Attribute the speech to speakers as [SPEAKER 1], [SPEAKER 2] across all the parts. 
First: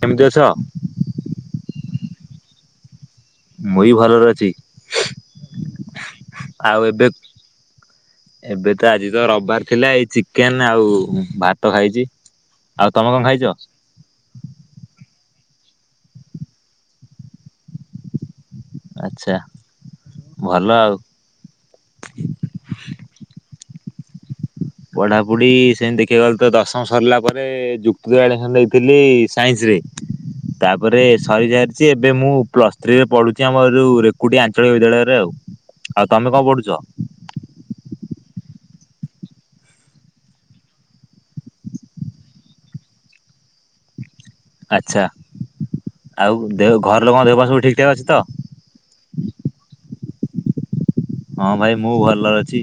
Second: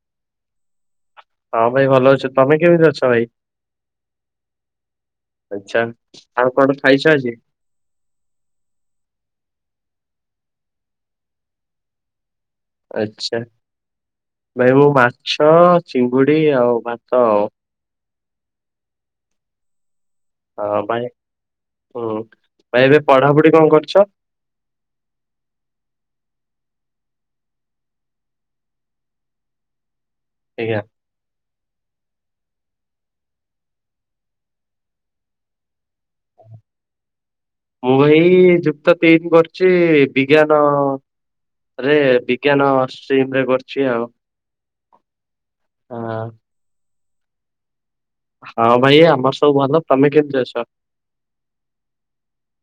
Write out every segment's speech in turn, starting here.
[SPEAKER 1] କେମିତି ଅଛ?
[SPEAKER 2] ହଁ ଭାଇ ଅଛୁ ତମେ କେମିତି ଅଛ ଭାଇ?
[SPEAKER 1] ମୁଁ ବି ଭଲରେ ଅଛି।
[SPEAKER 2] ଆଚ୍ଛା କଣ
[SPEAKER 1] ଆଉ
[SPEAKER 2] ଖାଇଛ
[SPEAKER 1] ଏବେ
[SPEAKER 2] ଆଜି?
[SPEAKER 1] ଏବେ ତ ଆଜି ତ ରବିବାର ଥିଲା ଏଇ ଚିକେନ ଆଉ ଭାତ ଖାଇଛି। ଆଉ ତମେ କଣ
[SPEAKER 2] ଆଛା
[SPEAKER 1] ଖାଇଛ?
[SPEAKER 2] ଭାଇ ମୁଁ ମାଛ ଚିଙ୍ଗୁଡି ଆଉ ଭାତ ଆଉ।
[SPEAKER 1] ଆଚ୍ଛା। ଭଲ
[SPEAKER 2] ହଁ
[SPEAKER 1] ଆଉ।
[SPEAKER 2] ଭାଇ ହୁଁ ଭାଇ ଏବେ ପଢାପଢି କଣ କରୁଛ?
[SPEAKER 1] ପଢାପଢି ସେମିତି ଦେଖିବାକୁ ଗଲେ ତ ଦଶମ ସରିଲା ପରେ ଯୁକ୍ତ ଦୁଇରେ ଆଡମିସନ ନେଇଥିଲି ସାଇନ୍ସ ରେ।
[SPEAKER 2] ଆଜ୍ଞା
[SPEAKER 1] ତାପରେ ସରିଯା ଏବେ ମୁଁ ପ୍ଲସ୍ ଥ୍ରୀ ରେ ପଢୁଛି ଆମର ଯୋଉ ରେକୁଟି ଆଞ୍ଚଳିକ ବିଦ୍ୟାଳୟରେ ଆଉ। ଆଉ ତମେ କଣ ପଢୁଛ?
[SPEAKER 2] ମୁଁ ଭାଇ ଯୁକ୍ତ ତିନି କରିଛି ବିଜ୍ଞାନ ଆରେ ବିଜ୍ଞାନ ଷ୍ଟିମରେ କରୁଛି ଆଉ।
[SPEAKER 1] ଆଚ୍ଛା
[SPEAKER 2] ହଁ
[SPEAKER 1] ଆଉ ଦେ ଘର ଲୋକଙ୍କ ଦେହ ପା ସବୁ ଠିକ୍ ଠାକ୍ ଅଛି ତ?
[SPEAKER 2] ହଁ ଭାଇ ଆମର ସବୁ ଭଲ। ତମେ କେମିତି ଅଛ?
[SPEAKER 1] ହଁ ଭାଇ ମୁଁ ଭଲ ଅଛି।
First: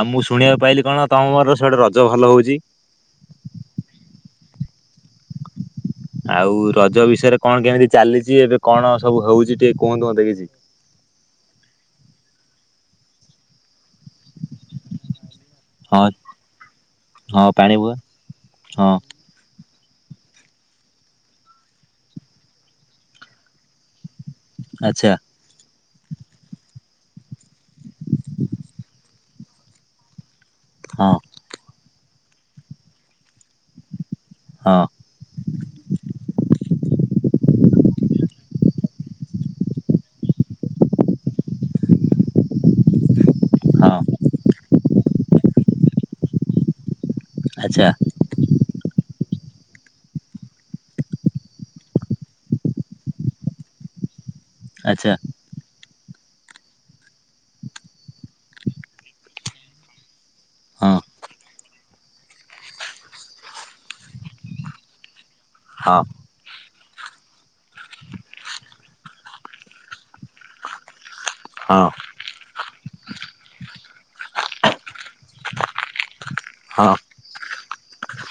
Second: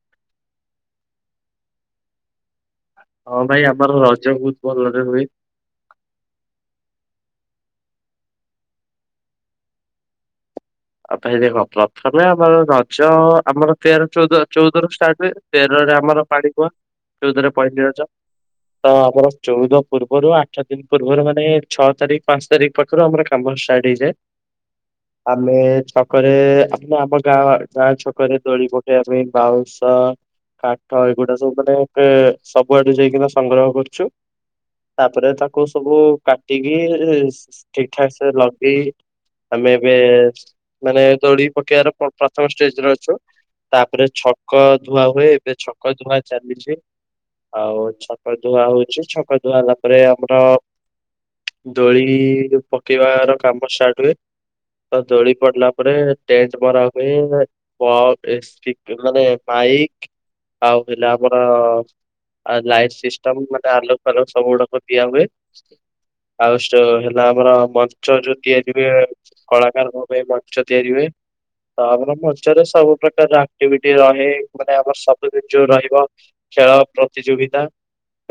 [SPEAKER 1] ଆଉ ମୁଁ ଶୁଣିବାକୁ ପାଇଲି କଣ ତମର ସେପଟେ ରଜ ଭଲ ହୋଉଛି।
[SPEAKER 2] ହଁ ଭାଇ ଆମର ରଜ ବହୁତ ଭଲରେ ହୁଏ।
[SPEAKER 1] ଆଉ ରଜ ବିଷୟରେ କଣ କେମିତି ଚାଲିଛି ଏବେ କଣ ସବୁ ହଉଛି ଟିକେ କୁହନ୍ତୁ ମତେ କିଛି।
[SPEAKER 2] ଆଉ ପାଇଁ ଦେଖ ପ୍ରଥମେ ଆମର ରଜ ଆମର ତେର ଚଉଦ ଚଉଦରୁ ଷ୍ଟାର୍ଟ ହୁଏ। ତେରରେ
[SPEAKER 1] ହଁ
[SPEAKER 2] ଆମର ପାଣି କୁହ
[SPEAKER 1] ହଁ
[SPEAKER 2] ଚଉଦରେ
[SPEAKER 1] ପାଣି
[SPEAKER 2] ପହଁଲିି
[SPEAKER 1] ବୁହା
[SPEAKER 2] ରଜ। ତ
[SPEAKER 1] ହଁ
[SPEAKER 2] ଆମର ଚଉଦ ପୂର୍ବରୁ ଆଠ ଦିନ ପୂର୍ବରୁ ମାନେ ଛଅ ତାରିଖ ପାଞ୍ଚ ତାରିଖ ପାଖରୁ ଆମର କାମ ଷ୍ଟାର୍ଟ ହେଇଯାଏ।
[SPEAKER 1] ଆଛା।
[SPEAKER 2] ଆମେ ଛକରେ ଆ ଆମ ଗାଁ ଗାଁ ଛକରେ ଦୋଳି ପୋକେଇବା ପାଇଁ ବାଉଁଶ କାଠ
[SPEAKER 1] ହଁ
[SPEAKER 2] ଏଗୁଡା ସବୁ ମାନେ ସବୁଆଡେ ଯାଇକିନା ସଂଗ୍ରହ କରୁଛୁ।
[SPEAKER 1] ହଁ
[SPEAKER 2] ତାପରେ ତାକୁ ସବୁ କାଟିକି ଠିକ ଠାକ ସେ ଲଗେଇ ଆମେ ଏବେ ମାନେ ଦୋଳୀ ପକେଇବାର ପ୍ରଥମ ଷ୍ଟେଜରେ ଅଛୁ
[SPEAKER 1] ହଁ
[SPEAKER 2] ତାପରେ ଛକ ଧୁଆ ହୁଏ। ଏବେ ଛକ ଧୁଆ ଚାଲିଛି।
[SPEAKER 1] ଆଚ୍ଛା
[SPEAKER 2] ଆଉ ଛ ଛକ ଧୁଆ ହଉଛି ଛକ ଧୁଆ ହେଲା ପରେ ଆମର ଦୋଳି ପକେଇବାର କାମ ଷ୍ଟାର୍ଟ ହୁଏ ତ
[SPEAKER 1] ଆଚ୍ଛା
[SPEAKER 2] ଦୋଳି ପଡିଲା ତାପରେ ଟେନ୍ଟ ମରା ହୁଏ। [unintelligible] ମାନେ ବାଇ ଆଉ
[SPEAKER 1] ହଁ
[SPEAKER 2] ହେଲେ ଆମର ଆଉ ଲାଇଟ୍ ସିଷ୍ଟମ ମାନେ ଆଲୋକ ଫାଲୋକ ସବୁ ଗୁଡାକ ଦିଆ ହୁଏ।
[SPEAKER 1] ହଁ
[SPEAKER 2] ଆଉ ଷ୍ଟେ ହେଲା ଆମର ମଞ୍ଚ ଯୋଉ ତିଆରି ହୁଏ କଳାକାରଙ୍କ ପାଇଁ ମଞ୍ଚ ତିଆରି ହୁଏ।
[SPEAKER 1] ହଁ
[SPEAKER 2] ତାପରେ ଅଛି ମଞ୍ଚରେ ସବୁ ପ୍ରକାର ଆକ୍ଟିଭିଟୀ ରହେ ମାନେ ଆମର ସବୁଦିନ ଯୋଉ ରହିବ। ଖେଳ
[SPEAKER 1] ହଁ
[SPEAKER 2] ପ୍ରତିଯୋଗିତା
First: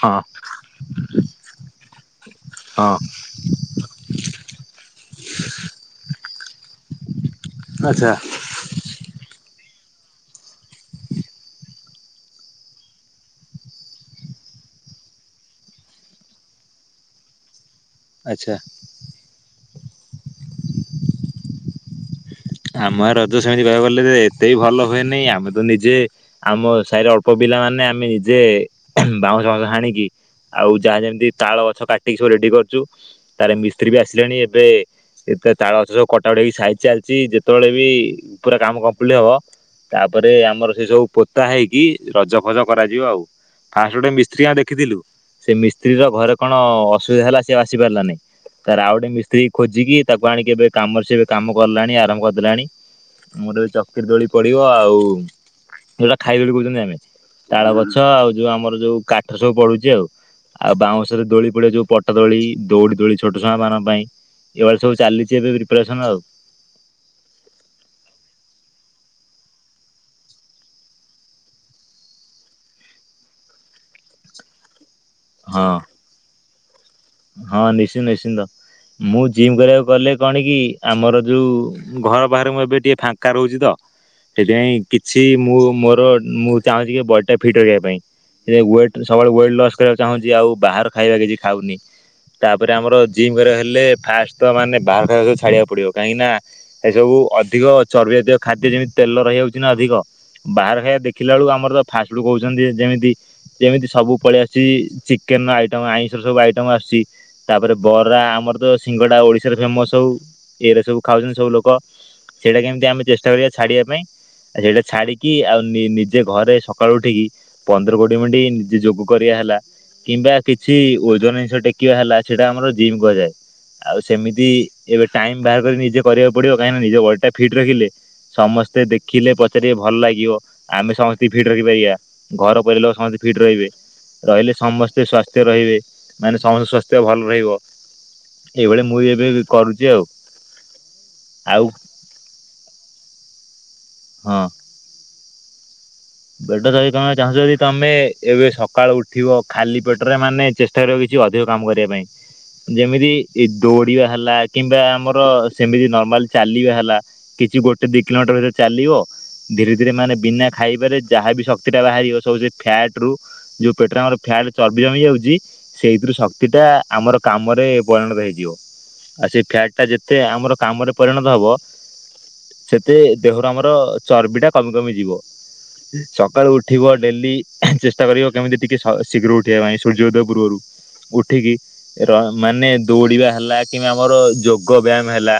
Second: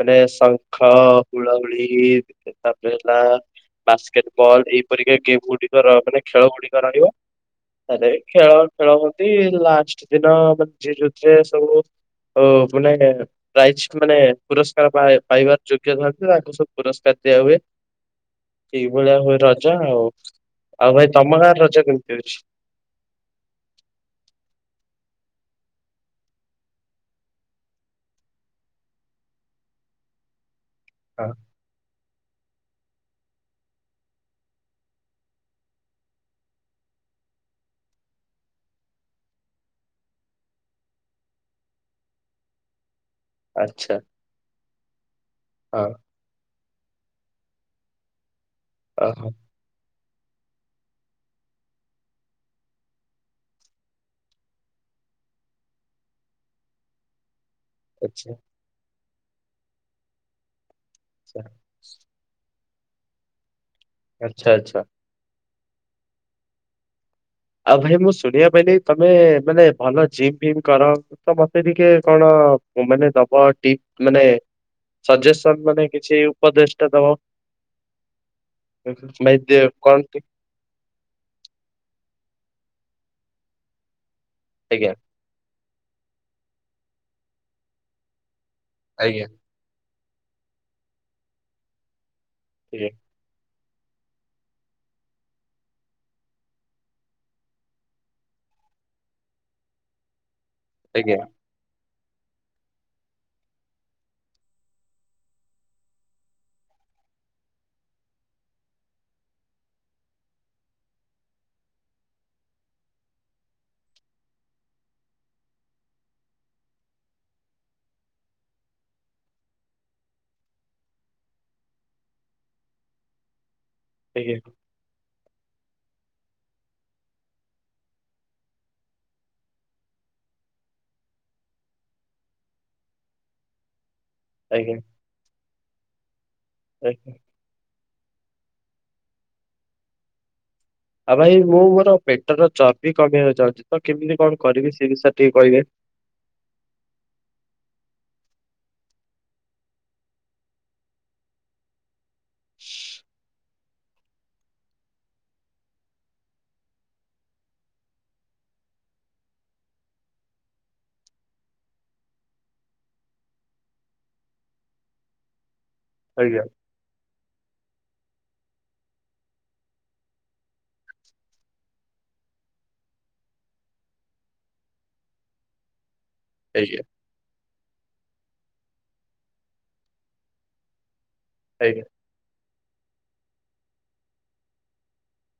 [SPEAKER 2] ମାନେ ଶଙ୍ଖ ହୁଳହୁଳି ତାପରେ
[SPEAKER 1] ହଁ
[SPEAKER 2] ହେଲା ବାସ୍କେଟ ବଲ ଏଇପରିକା ଗେମ୍ ଗୁଡିକର ମାନେ ଖେଳ ଗୁଡିକ ରହିବ ତାରେ
[SPEAKER 1] ଆଚ୍ଛା
[SPEAKER 2] ଖେଳ ଖେଳହନ୍ତି ଲାଷ୍ଟ ଦିନ [unintelligible] ସବୁମାନେ ପ୍ରାଇଜ ମାନେ ପୁରସ୍କାର ପାଇବାର ଯୋଗ୍ୟ ଥାନ୍ତି ତାଙ୍କୁ ସବୁ ପୁରସ୍କାର ଦିଆହୁଏ।
[SPEAKER 1] ଆଚ୍ଛା।
[SPEAKER 2] ସେଇ ଭଳିଆ ହୁଏ ରଜ ଆଉ। ଆଉ ଭାଇ ତମ ଗାଁରେ ରଜ କେମିତି ହୋଉଛି?
[SPEAKER 1] ଆମ ଆଡେ ରଜ ସେମିତି କହିବାକୁ ଗଲେ ଏତେ ବି ଭଲ ହୁଏନି ଆମେ ତ ନିଜେ ଆମ ସାହିର ଅଳ୍ପ ପିଲା ମାନେ ଆମେ ନିଜେ ବାଉଁଶ ଫାଉଁଶ ହାଣିକି ଆଉ ଯାହା ଯେମିତି
[SPEAKER 2] ହଁ
[SPEAKER 1] ତାଳ ଗଛ କାଟିକି ସବୁ ରେଡି କରିଛୁ। ତାରେ ମିସ୍ତ୍ରୀ ବି ଆସିଲାଣି ଏବେ ଏତେ ତାଳ ଅଛ ସବୁ କଟା କଟି ହେଇକି ସାଇଜ୍ ଚାଲିଛି ଯେ ଜେତେବେଳେ ବି ପୁରା କାମ କମ୍ପ୍ଲିଟ ହବ ତାପରେ ଆମର ସେ ସବୁ ପୋତା ହେଇକି ରଜ ଫଜ କରାଯିବ ଆଉ।
[SPEAKER 2] ଆଚ୍ଛା
[SPEAKER 1] ଫାଷ୍ଟ ଗୋଟେ ମିସ୍ତ୍ରୀ ଆ ଦେଖିଥିଲୁ ସେ
[SPEAKER 2] ହଁ
[SPEAKER 1] ମିସ୍ତ୍ରୀ ର ଘରେ କଣ ଅସୁବିଧା ହେଲା ସେ ଆଉ ଆସି ପାରିଲାନି। ତାରେ ଆଉ ଗୋଟେ
[SPEAKER 2] ଓହୋ
[SPEAKER 1] ମିସ୍ତ୍ରୀ ଖୋଜିକି ତାକୁ ଆଣିକି ଏବେ କାମରେ ସେ ଏବେ କାମ କଲାଣି ଆରମ୍ଭ କରି କଲାଣି ମୋରଏ ଚକିର ଦୋଳି ପଡିବ ଆଉ ଯୋଉରା ଖାଇବେ ବୋଲି କହୁଛନ୍ତି ଆମେ। ତାଳ ଗଛ ଆଉ
[SPEAKER 2] ଆଚ୍ଛା
[SPEAKER 1] ଯୋଉ ଆମର ଯୋଉ କାଠ ସବୁ ପଡୁଛି ଆଉ ଆଉ ବାଉଁଶରେ
[SPEAKER 2] ଆଚ୍ଛା
[SPEAKER 1] ଦୋଳି ପଡିବ ଯଉପଟ ପଟା ଦୋଳି ଦୌଡ଼ି ଦୋଳି ଛୋଟ ଛୁଆ ମାନଙ୍କ ପାଇଁ
[SPEAKER 2] ଆଚ୍ଛା ଆଚ୍ଛା।
[SPEAKER 1] ଏଇଭଳିଆ ସବୁ ଚାଲିଛି ଏବେ ପ୍ରିପାରେସନ ଆଉ।
[SPEAKER 2] ଆଉ ଭାଇ ମୁଁ ଶୁଣିବା ପାଇଁଲିି ତମେ ମାନେ ଭଲ ଜିମ୍ ଫିମ କର? ତ ମତେ ଟିକେ କଣ ମାନେ ଦବ ଟିପ ମାନେ ସଜେସନ
[SPEAKER 1] ହଁ
[SPEAKER 2] ମାନେ କିଛି ଉପଦେଷ୍ଟା ଦବ।
[SPEAKER 1] ହଁ ନିଶ୍ଚିନ୍ତ ନିଶ୍ଚିନ୍ତ ମୁଁ
[SPEAKER 2] ଭାଇ
[SPEAKER 1] ଜିମ୍
[SPEAKER 2] ଦେ
[SPEAKER 1] କରିବାକୁ ଗଲେ
[SPEAKER 2] ଟି
[SPEAKER 1] କଣ କି ଆମର ଯଉ ଘର ବାହାରେ ମୁଁ ଏବେ ଟିକିଏ ଫାଙ୍କା ରହୁଛି ତ ସେଥିପାଇଁ
[SPEAKER 2] ଆଜ୍ଞା
[SPEAKER 1] କି ଛି ମୁଁ ମୋର ମୁଁ ଚାହୁଁଛି କି ବଡ଼ିଟା ଫିଟ୍ ରଖିବା ପାଇଁ ସେଥିପାଇଁ ୱେଟ୍
[SPEAKER 2] ଆଜ୍ଞା
[SPEAKER 1] ସବୁବେଳେ ୱେଟ୍ ଲସ୍ କରିବାକୁ ଚାହୁଁଛି ଆଉ ବାହାର ଖାଇବା କିଛି ଖାଉନି। ତାପରେ
[SPEAKER 2] ଆଜ୍ଞା
[SPEAKER 1] ଆମର ଜିମ୍ କରିବାକୁ ହେଲେ ଫାଷ୍ଟ ତ ମାନେ ବାହାର ଖାଇବାକୁ ସବୁ ଛାଡ଼ିବାକୁ ପଡ଼ିବ କାହିଁକି ନା ସେସବୁ ଅଧିକ ଚର୍ବି ଜାତୀୟ ଖାଦ୍ୟ ଯେମିତି ତେଲ ରହିଯାଉଛି ନା ଅଧିକ ବାହାର ଖାଇବା
[SPEAKER 2] ଆଜ୍ଞା
[SPEAKER 1] ଦେଖିଲା ବେଳକୁ ଆମର ତ ଫାଷ୍ଟ ଫୁଡ କହୁଛନ୍ତି ଯେମିତି ଯେମିତି ସବୁ ପଳେଇ ଆସିଛି ଚିକେନ ର ଆଇଟମ ଆଇଁଷ ର ସବୁ ଆଇଟମ ଆସୁ ତାପରେ ବରା ଆମର ତ ସିଙ୍ଗଡା ଓଡିଶାରେ ଫେମସ ହଉ ଏଇରା ସବୁ ଖାଉଛନ୍ତି ସବୁ ଲୋକ ସେଇରା କେମିତି ଆମେ ଚେଷ୍ଟା କରିବା ଛାଡିବା ପାଇଁ। ଆ ସେଇଟା ଛାଡିକି ଆଉ ନି ନିଜେ ଘରେ ସକାଳୁ ଉଠିକି ପନ୍ଦର କୋଡି ମିନଟ ନିଜେ ଯୋଗ କରିବା ହେଲା କିମ୍ବା କିଛି ଓଜନ ଜିନିଷ ଟେ କିବା ହେଲା ସେଇଟା ଆମର ଜିମ୍ କୁହାଯାଏ ଆଉ
[SPEAKER 2] ଆଜ୍ଞା
[SPEAKER 1] ସେମିତି ଏବେ ଟାଇମ ବାହାର କରି ନିଜେ କରିବାକୁ ପଡିବ କାହିଁକି ନା ନିଜ ବଡିଟା ଫିଟ ରଖିଲେ ସମସ୍ତେ ଦେଖିଲେ ପଚାରିବେ ଭଲ ଲାଗିବ ଆମେ ସମସ୍ତି ଙ୍କି ଫିଟ ରଖିପାରିବା। ଘର ପରିବାର ଲୋକ ସମସ୍ତେ ଫିଟ ରହିବେ ରହିଲେ
[SPEAKER 2] ଆଜ୍ଞା
[SPEAKER 1] ସମସ୍ତେ ସ୍ଵାସ୍ଥ୍ୟ ରହିବେ। ମାନେ ସମସ୍ତଙ୍କ ସ୍ୱାସ୍ଥ୍ୟ
[SPEAKER 2] ଆଜ୍ଞା।
[SPEAKER 1] ଭଲ ରହିବ ଏଇଭଳି ମୁଁ ଏବେ ବି କରୁଛି ଆଉ
[SPEAKER 2] ଆଉ ଭାଇ ମୁଁ ମୋର ପେଟର ଚର୍ବି କମେଇିବାକୁ ଚାହୁଛି ତ କେମିତି କଣ କରିବି ସେ ବିଷୟରେ ଟିକେ କହିବେ?
[SPEAKER 1] ପେଟ ଚର୍ବି ତମେ ଚାହୁଁଚ ଯଦି ତମେ ଏବେ ସକାଳୁ ଉଠିବ ଖାଲି ପେଟରେ ମାନେ ଚେଷ ତାର ହଉଚି ଅଧିକ କାମ କରିବା ପାଇଁ। ଯେମିତି ଦୌଡିବା ହେଲା କିମ୍ବା ଆମର ସେମିତି ନର୍ମାଲ ଚାଲିବା ହେଲା କିଛି ଗୋଟେ ଦି କିଲୋମିଟର ଭିତରେ ଚାଲିବ ଧୀରେ ଧୀରେ ମାନେ ବିନା ଖାଇବାରେ ଯାହାବି ଶକ୍ତି ଟା ବାହାରିବ ସବୁ ସେ ଫ୍ୟାଟ ରୁ ଯଉ ପେଟରେ ଆମର ଫ୍ୟାଟ ଚର୍ବି ଜମି ଯାଉଛି ସେଇଥିରୁ
[SPEAKER 2] ଆଜ୍ଞା
[SPEAKER 1] ଶକ୍ତି ଟା ଆମର କାମରେ ପରିଣତ ହେଇଯିବ ଆଉ ସେଇ ଫ୍ୟାଟଟା ଯେତେ ଆମର କାମରେ ପରିଣତ ହବ ସେତେ ଦେହରୁ ଆମର ଚର୍ବି ଟା କମି କମି ଯିବ ସକାଳୁ
[SPEAKER 2] ଆଜ୍ଞା
[SPEAKER 1] ଉଠିବ ଡେଲି ଚେଷ୍ଟା କରିବ କେମିତି ଟିକେ ଶ ଶୀଘ୍ର ଉଠିବା ପାଇଁ ସୂର୍ଯ୍ୟ ଉଦୟ ପୂର୍ବରୁ ଉଠିକି
[SPEAKER 2] ଆଜ୍ଞା
[SPEAKER 1] ର ମାନେ ଦୌଡିବା ହେଲା କିମ୍ବା ଆମର ଯୋଗ ବ୍ୟାୟାମ ହେଲା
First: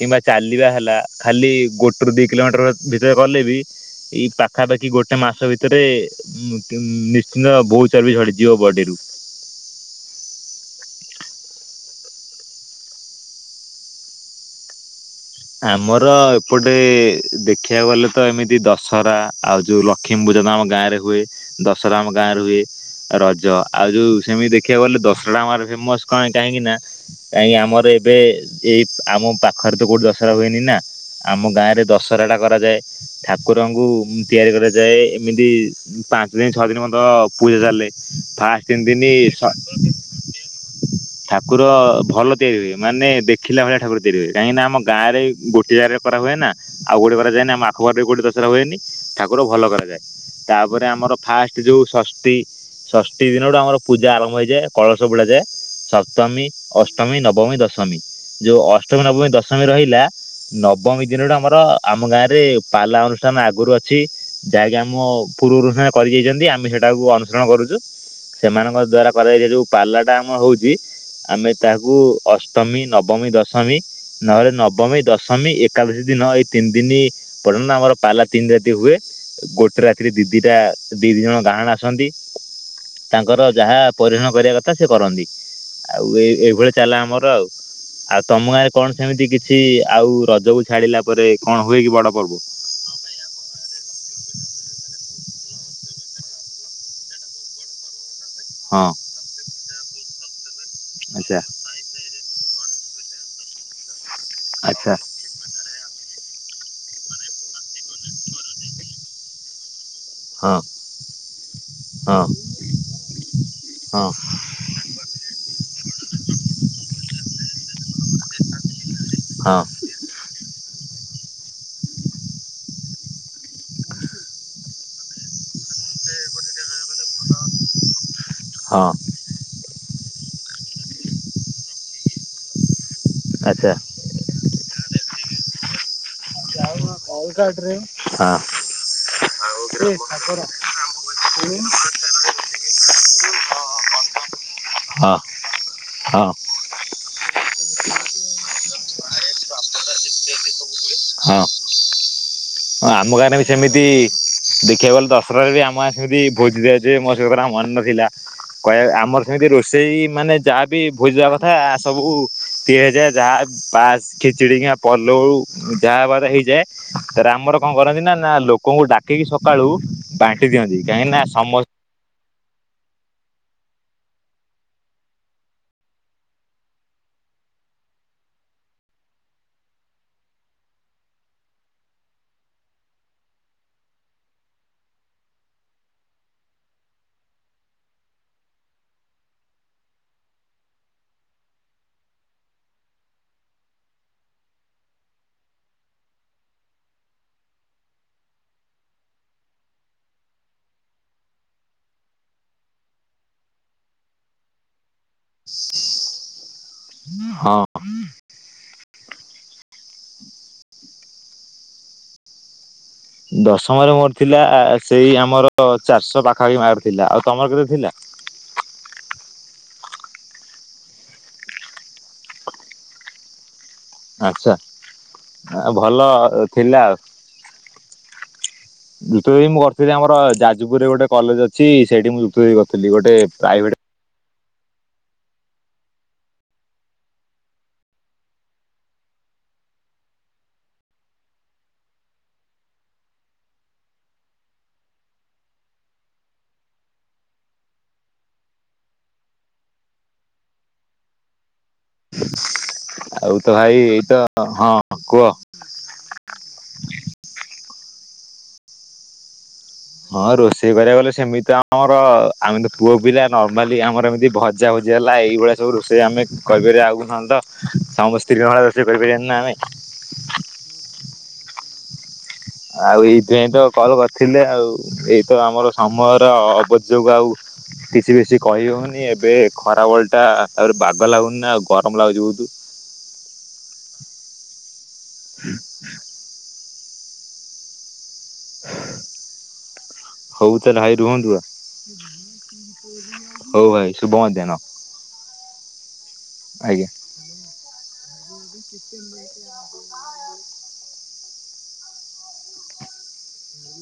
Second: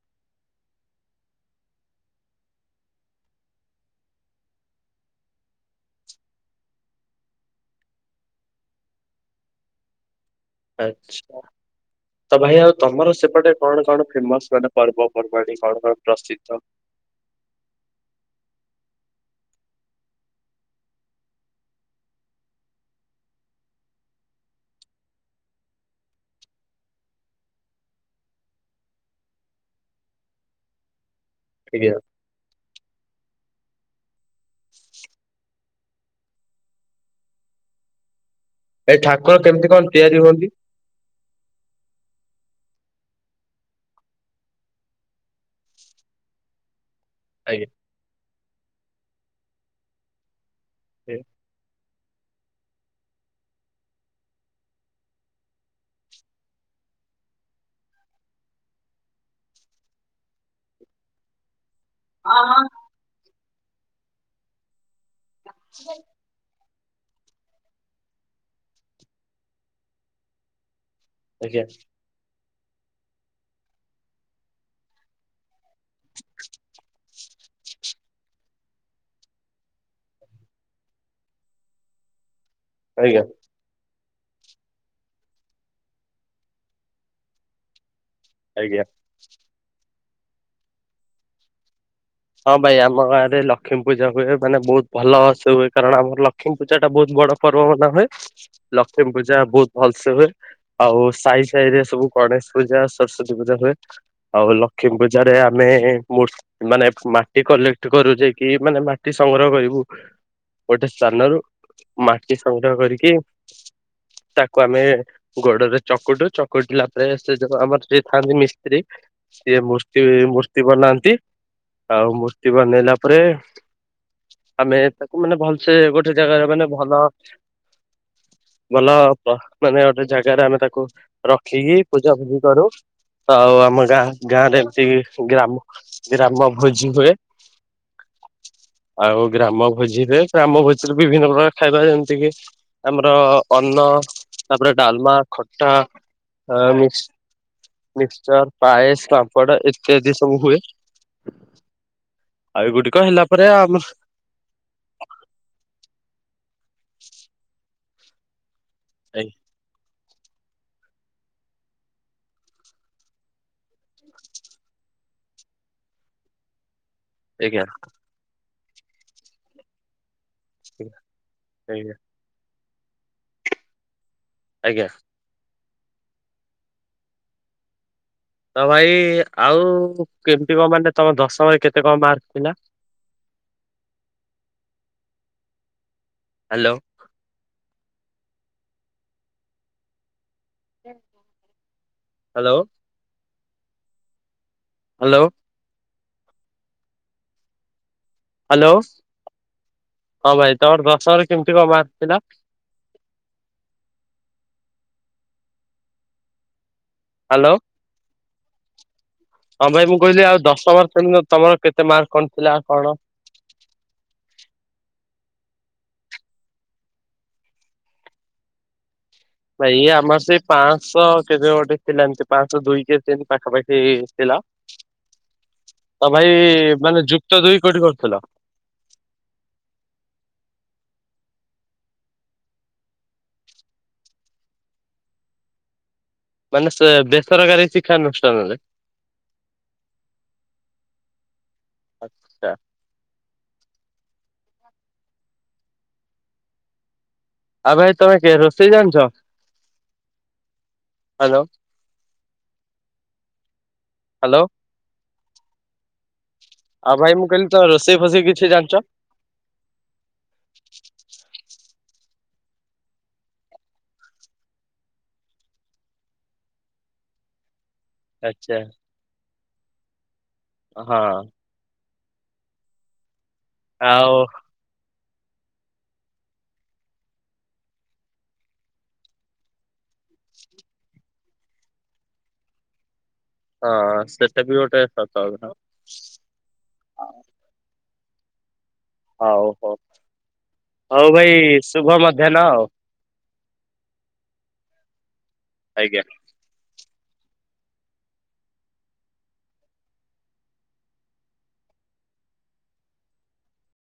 [SPEAKER 1] କିମ୍ବା ଚାଲିବା ହେଲା ଖାଲି ଗୋଟରୁ ଦି କିଲୋମିଟର ଭିତରେ ଗଲେ ବି ଏଇ ପାଖାପାଖି ଗୋଟେ ମାସ ଭିତରେ ଉଁ ନିଶ୍ଚିନ୍ବହୁତ ଚର୍ବି ଝଡିଯିବ ବଡିରୁୁ।
[SPEAKER 2] ଆଛା ତ ଭାଇ ଆଉ ତମର ସେପଟେ କଣ କଣ ଫେମସ୍ ମାନେ ପର୍ବ?
[SPEAKER 1] ଆମର ଏପଟେ ଦେଖିବାକୁ ଗଲେ ତ ଏମିତି ଦଶହରା ଆଉ ଯୋଉ ଲକ୍ଷ୍ମୀପୂଜନ ଆମ ଗାଁ ରେ ହୁଏ ଦଶହରା ଆମ ଗାଁ ରେ ହୁଏ। ରଜ ଆଉ ଯୋଉ ସେମିତି ଦେଖିବାକୁ ଗଲେ ଦଶରାଟା ଆମର ଫେମସ କଣ କାହିଁକି ନା କାହିଁକି ଆମର ଏବେ ଏଇ ଆମ ପାଖରେ ତ କୋଉଠି ଦ ଦଶହରା ହୁଏନି ନା ଆମ ଗାଁରେ
[SPEAKER 2] ଆଜ୍ଞା
[SPEAKER 1] ଦଶହରା ଟା କରାଯାଏ। ଠାକୁରଙ୍କୁ ତିଆରି କରାଯାଏ ଏମିତି ପାଞ୍ଚ ଦିନ ଛଅ ଦିନ ପର୍ଯ୍ୟନ୍ତ ପୂଜା ଚାଲେ ଫାଷ୍ଟ ତିନି
[SPEAKER 2] ଏ
[SPEAKER 1] ଦିନି
[SPEAKER 2] ଠାକୁର
[SPEAKER 1] ସ
[SPEAKER 2] କେମିତି କଣ ତିଆରି ହୁଅନ୍ତି?
[SPEAKER 1] ଠାକୁର ଭଲ ତିଆରି ହୁଏ ମାନେ ଦେଖିଲା ଭଳିଆ ଠାକୁର ତିଆରି ହୁଏ କାହିଁକି ନା ଆମ ଗାଁରେ ଗୋଟାଏ ଜାଗାରେ କରାହୁଏ ନା ଆଉ ଗୋଟେ କରାଯାଏନି ନା [inaudible]
[SPEAKER 2] ଆଜ୍ଞା।
[SPEAKER 1] କୋଉଠି ଦଶହରା ହୁଏନି ଠାକୁର ଭଲ କରାଯାଏ ତାପରେ ଆମର ଫାଷ୍ଟ ଯୋଉ ଷଷ୍ଠୀ ଷଷ୍ଠୀ ଦିନଠୁ ଆମର ପୂଜା ଆରମ୍ଭ ହେଇଯାଏ କଳସ ବୁଡା ଯାଏ। ସପ୍ତମୀ ଅଷ୍ଟମୀ ନବମୀ ଦଶମୀ ଯୋଉ ଅଷ୍ଟମୀ ନବମୀ ଦଶମୀ ଦଶମୀ ରହିଲା ନବମୀ ଦିନଠୁ ଆମର ଆମ ଗାଁରେ ପାଲା ଅନୁଷ୍ଠ ଆଗରୁ ଅଛି ଯାହାକି ଆମ ପୂର୍ବରୁ ସେ କରି ଯାଇଛନ୍ତି ଆମେ ସେଟାକୁ କରୁଛୁ ସେମାନଙ୍କ ଦ୍ଵାରା କରାଯାଇଛି ଯୋଉ ପାଲାଟା ଆମର ହଉଛି ଆମେ
[SPEAKER 2] ଆଜ୍ଞା
[SPEAKER 1] ତାହାକୁ ଅଷ୍ଟମୀ ନବମୀ ଦଶମୀ ନହେଲେ ନବମୀ ଦଶମୀ ଏକାଦଶୀ ଦିନ ଏଇ ତିନି ଦିନି ପର୍ଯ୍ୟନ୍ତ ଆମର ପାଲା ତିନି ରାତି ହୁଏ ଗୋଟେ ରାତିରେ ଦି ଦିଟା ଦି ଦି ଜଣ ଗାହାଣ ଆସନ୍ତି।
[SPEAKER 2] ଆଜ୍ଞା
[SPEAKER 1] ତାଙ୍କର ଯାହା ପରିନ କରିବା କଥା ସେ କରନ୍ତି ଆଉ ଏ ଏଇଭଳି ଚାଲଲା ଆମର ଆଉ ଆଉ ତମ ଗାଁରେ
[SPEAKER 2] ଆଜ୍ଞା
[SPEAKER 1] କଣ ସେମିତି କିଛି ଆଉ ରଜକୁ ଛାଡିଲା ପରେ କଣ ହୁଏ କି ବଡ ପର୍ବ?
[SPEAKER 2] ହଁ ଭାଇ ଆମ ଗାଁରେ ଲକ୍ଷ୍ମୀ ପୂଜା ହୁଏ ମାନେ ବହୁତ ଭଲ ସେ ହୁଏ କାରଣ ଆମର ଲକ୍ଷ୍ମୀ ପୂଜାଟା ବହୁତ ବଡ଼ ପର୍ବ ମନା ହୁଏ।
[SPEAKER 1] ହଁ
[SPEAKER 2] ଲକ୍ଷ୍ମୀ ପୂଜା ବହୁତ ଭଲସେ ହୁଏ ଆଉ
[SPEAKER 1] ଆଚ୍ଛା
[SPEAKER 2] ସାହି ସାହିରେ ସବୁ ଗଣେଶ ପୂଜା ସରସ୍ଵତୀ ପୂଜା ହୁଏ ଆଉ ଲକ୍ଷ୍ମୀ
[SPEAKER 1] ଆଚ୍ଛା
[SPEAKER 2] ପୂଜାରେ ଆମେ ମୂର୍ ମାନେ ମାଟି କଲେକ୍ଟ କରୁଛେ କି ମାନେ ମାଟି ସଂଗ୍ରହ କରିବୁ।
[SPEAKER 1] ହଁ
[SPEAKER 2] ଗୋଟେ ସ୍ଥାନରୁ
[SPEAKER 1] ହଁ
[SPEAKER 2] ମାଟି ସଂଗ୍ରହ କରିକି
[SPEAKER 1] ହଁ
[SPEAKER 2] ତାକୁ ଆମେ ଗୋଡରେ ଚକୁଟୁ ଚକୁଟିଲା ପରେ ସେ ଯୋଉ ଆମର ଯିଏ ଥାନ୍ତି ମିସ୍ତ୍ରୀ
[SPEAKER 1] ହଁ
[SPEAKER 2] ସିଏ ମୁ ସିଏ ମୂର୍ତ୍ତି ବନାନ୍ତି। ଆଉ ମୂର୍ତ୍ତି ବନେଇଲା ପରେ ଆମେ ତାକୁ ମାନେ ଭଲସେ ଗୋଟେ ଜାଗାରେ ମାନେ ଭଲ ଭଲ
[SPEAKER 1] ହଁ
[SPEAKER 2] ମାନେ ଗୋଟେ ଜାଗାରେ ଆମେ ତାକୁ ରଖିକି ପୂଜା ଫୁଜି କରୁ ଆଉ
[SPEAKER 1] ଆଚ୍ଛା
[SPEAKER 2] ଆମ ଗାଁ ଗାଁରେ ଏମତି ଗ୍ରାମ ଗ୍ରାମ
[SPEAKER 1] [inaudible]
[SPEAKER 2] ଭୋଜି ହୁଏ
[SPEAKER 1] କଲ କାଟରେ।
[SPEAKER 2] ଆଉ ଗ୍ରାମ ଭୋଜିରେ ଗ୍ରାମ ଭୋଜିରେ ବିଭିନ୍ନ ପ୍ରକାର ଖାଇବା ଯେମିତି କିି ଆମର ଅନ୍ନ ତାପରେ ଡାଲମା,
[SPEAKER 1] ହଁ
[SPEAKER 2] ଖଟା
[SPEAKER 1] ହଁ
[SPEAKER 2] ହ ମିକ୍ସଚର, ପାଏସ, ପାମ୍ପଡ ଇତ୍ୟାଦି ସବୁ ହୁଏ।
[SPEAKER 1] ହଁ
[SPEAKER 2] ଆଉ
[SPEAKER 1] ହଁ
[SPEAKER 2] ଏଗୁଡିକ
[SPEAKER 1] ଆମ
[SPEAKER 2] ହେଲା
[SPEAKER 1] ଗାଁରେ
[SPEAKER 2] ପରେ
[SPEAKER 1] ବି
[SPEAKER 2] ଆମ
[SPEAKER 1] ସେମିତି ଦେଖିବାକୁ ଗଲେ ଦଶହାରେ ବି ଆମେ ସେମିତି ଭୋଜି ଦିଆଯାଏ ମୋ ସହିତ ମନ ନଥିଲା। କହିବା ଆମର
[SPEAKER 2] ଆଜ୍ଞା
[SPEAKER 1] ସେମତି ରୁ ସେଇ ମାନେ ଯାହା ବିି ଭୋଜି ଦବା କଥା ସବୁ ତି ହଜାର ଯାହା ପାସ୍, ଖିଚିଡି, ପଲଉ ଯାହା ହବାର ହେଇଯାଏ। ର ଆମର କଣ
[SPEAKER 2] ଆଜ୍ଞା
[SPEAKER 1] କରନ୍ତି ନା ନା ଲୋକଙ୍କୁ ଡାକିକି ସକାଳୁ ବାଣ୍ଟି ଦିଅନ୍ତି କାହିଁକି ନା ସମ
[SPEAKER 2] ଆଜ୍ଞା ଆଜ୍ଞା। ତ ଭାଇ ଆଉ କେମିତି କଣ ମାନେ ତମ ଦଶମରେ କେତେ କଣ ମାର୍କ ଥିଲା? ହ୍ୟାଲୋ। ହ୍ୟାଲୋ। ହ୍ୟାଲୋ। ହ୍ୟାଲୋ ହଁ ଭାଇ ତମର ଦଶମରେ କେମିତି କଁ ମାର୍କ ଥିଲା? ହ୍ୟାଲୋ
[SPEAKER 1] ହଁ।
[SPEAKER 2] ହଁ ଭାଇ ମୁଁ କହିଲି ଆଉ ଦଶମ ଶ୍ରେଣୀରେ ତମର କେତେ ମାର୍କ କଣ ଥିଲା କଣ?
[SPEAKER 1] ଦଶମରେ ମୋର ଥିଲା ସେଇ ଆମର ଚାରିଶହ ପାଖାପାଖି ମାର୍କ ଥିଲା ଆଉ ତମର କେତେ ଥିଲା?
[SPEAKER 2] ଭାଇ ଆମର ସେଇ ପାଁଶହ କେତେ ଗୋଟେ ଥିଲା ଏମତି ପାଁଶହ ଦୁଇ କେ କେନି ପାଖାପାଖି ଥିଲା।
[SPEAKER 1] ଆଚ୍ଛା ଭଲ
[SPEAKER 2] ତ ଭାଇ
[SPEAKER 1] ଥିଲା
[SPEAKER 2] ମାନେ ଯୁକ୍ତ ଦୁଇ କୋଉଠି କରୁଥିଲ?
[SPEAKER 1] ଯୁକ୍ତ ଦୁଇ ମୁଁ କରିଥିଲି ଆମର ଯାଜପୁରୁରେ ଗୋଟେ କଲେଜ ଅଛି ସେଇଠି ମୁଁ ଯୁକ୍ତ ଦୁଇ କରିଥିଲି। ଗୋଟେ ପ୍ରାଇଭେଟ୍
[SPEAKER 2] ମାନେ ସେ ବେସରକାରୀ ଶିକ୍ଷାନୁଷ୍ଠାନ ରେ। ଆଚ୍ଛା। ଆଉ ଭାଇ ତମେ କେ ରୋଷେଇ ଜାଣିଛ? ହ୍ୟାଲୋ।
[SPEAKER 1] ଆଉ ତ ଭାଇ ଏଇତ
[SPEAKER 2] ହ୍ୟାଲୋ
[SPEAKER 1] ହଁ କୁହ।
[SPEAKER 2] ଆଉ ଭାଇ ମୁଁ କହିଲି ତ ରୋଷେଇ ଫୋଷେଇ କିଛି ଜାଣିଚ?
[SPEAKER 1] ହଁ ରୋଷେଇ କରିବାକୁ ଗଲେ ସେମିତି ତ ଆମର ଆମେ ତ ପୁଅ ପିଲା ନର୍ମାଲି ଆମର ଏମିତି ଭଜ୍ ଜାଭଜି ହେଲା ଏଇଭଳିଆ ସବୁ ରୋଷେଇ ଆମେ କରିବାର ଆଉ କଣ ଥାନ୍ତା। ସମସ୍ତିଙ୍କ
[SPEAKER 2] ଆଚ୍ଛା
[SPEAKER 1] ଭଳିଆ ରୋଷେଇ କରିପାରିବାନି ନା ଆମେ
[SPEAKER 2] ହଁ।
[SPEAKER 1] ଆଉ ଏଇଥିପାଇଁ ତ କଲ
[SPEAKER 2] ଆଉ
[SPEAKER 1] କରିଥିଲେ ଆଉ ଏଇତ ଆମର ସମୟର ଅବଯୋଗ ଆଉ। କିଛି ବେଶୀ କହି ହଉନି ଏବେ ଖରା ବଳ ଟା ଆଉରି ବାଗ ଲାଗୁନି ଆଉ ଗରମ ଲାଗୁଚି ବହୁତୁ।
[SPEAKER 2] ହଁ ସେଟା ବି ଗୋଟେ ସତ କଥା।
[SPEAKER 1] ହୁଁ। ହଁ [inaudible]
[SPEAKER 2] ହଉ ହଉ। ହଉ
[SPEAKER 1] ରୁହନ୍ତୁ
[SPEAKER 2] ଭାଇ ଶୁଭ ମଧ୍ୟାହ୍ନ ଆଉ।
[SPEAKER 1] ହଉ ଭାଇ ଶୁଭ ମଧ୍ୟାହ୍ନ।
[SPEAKER 2] ଆଜ୍ଞା।
[SPEAKER 1] ଆଜ୍ଞା।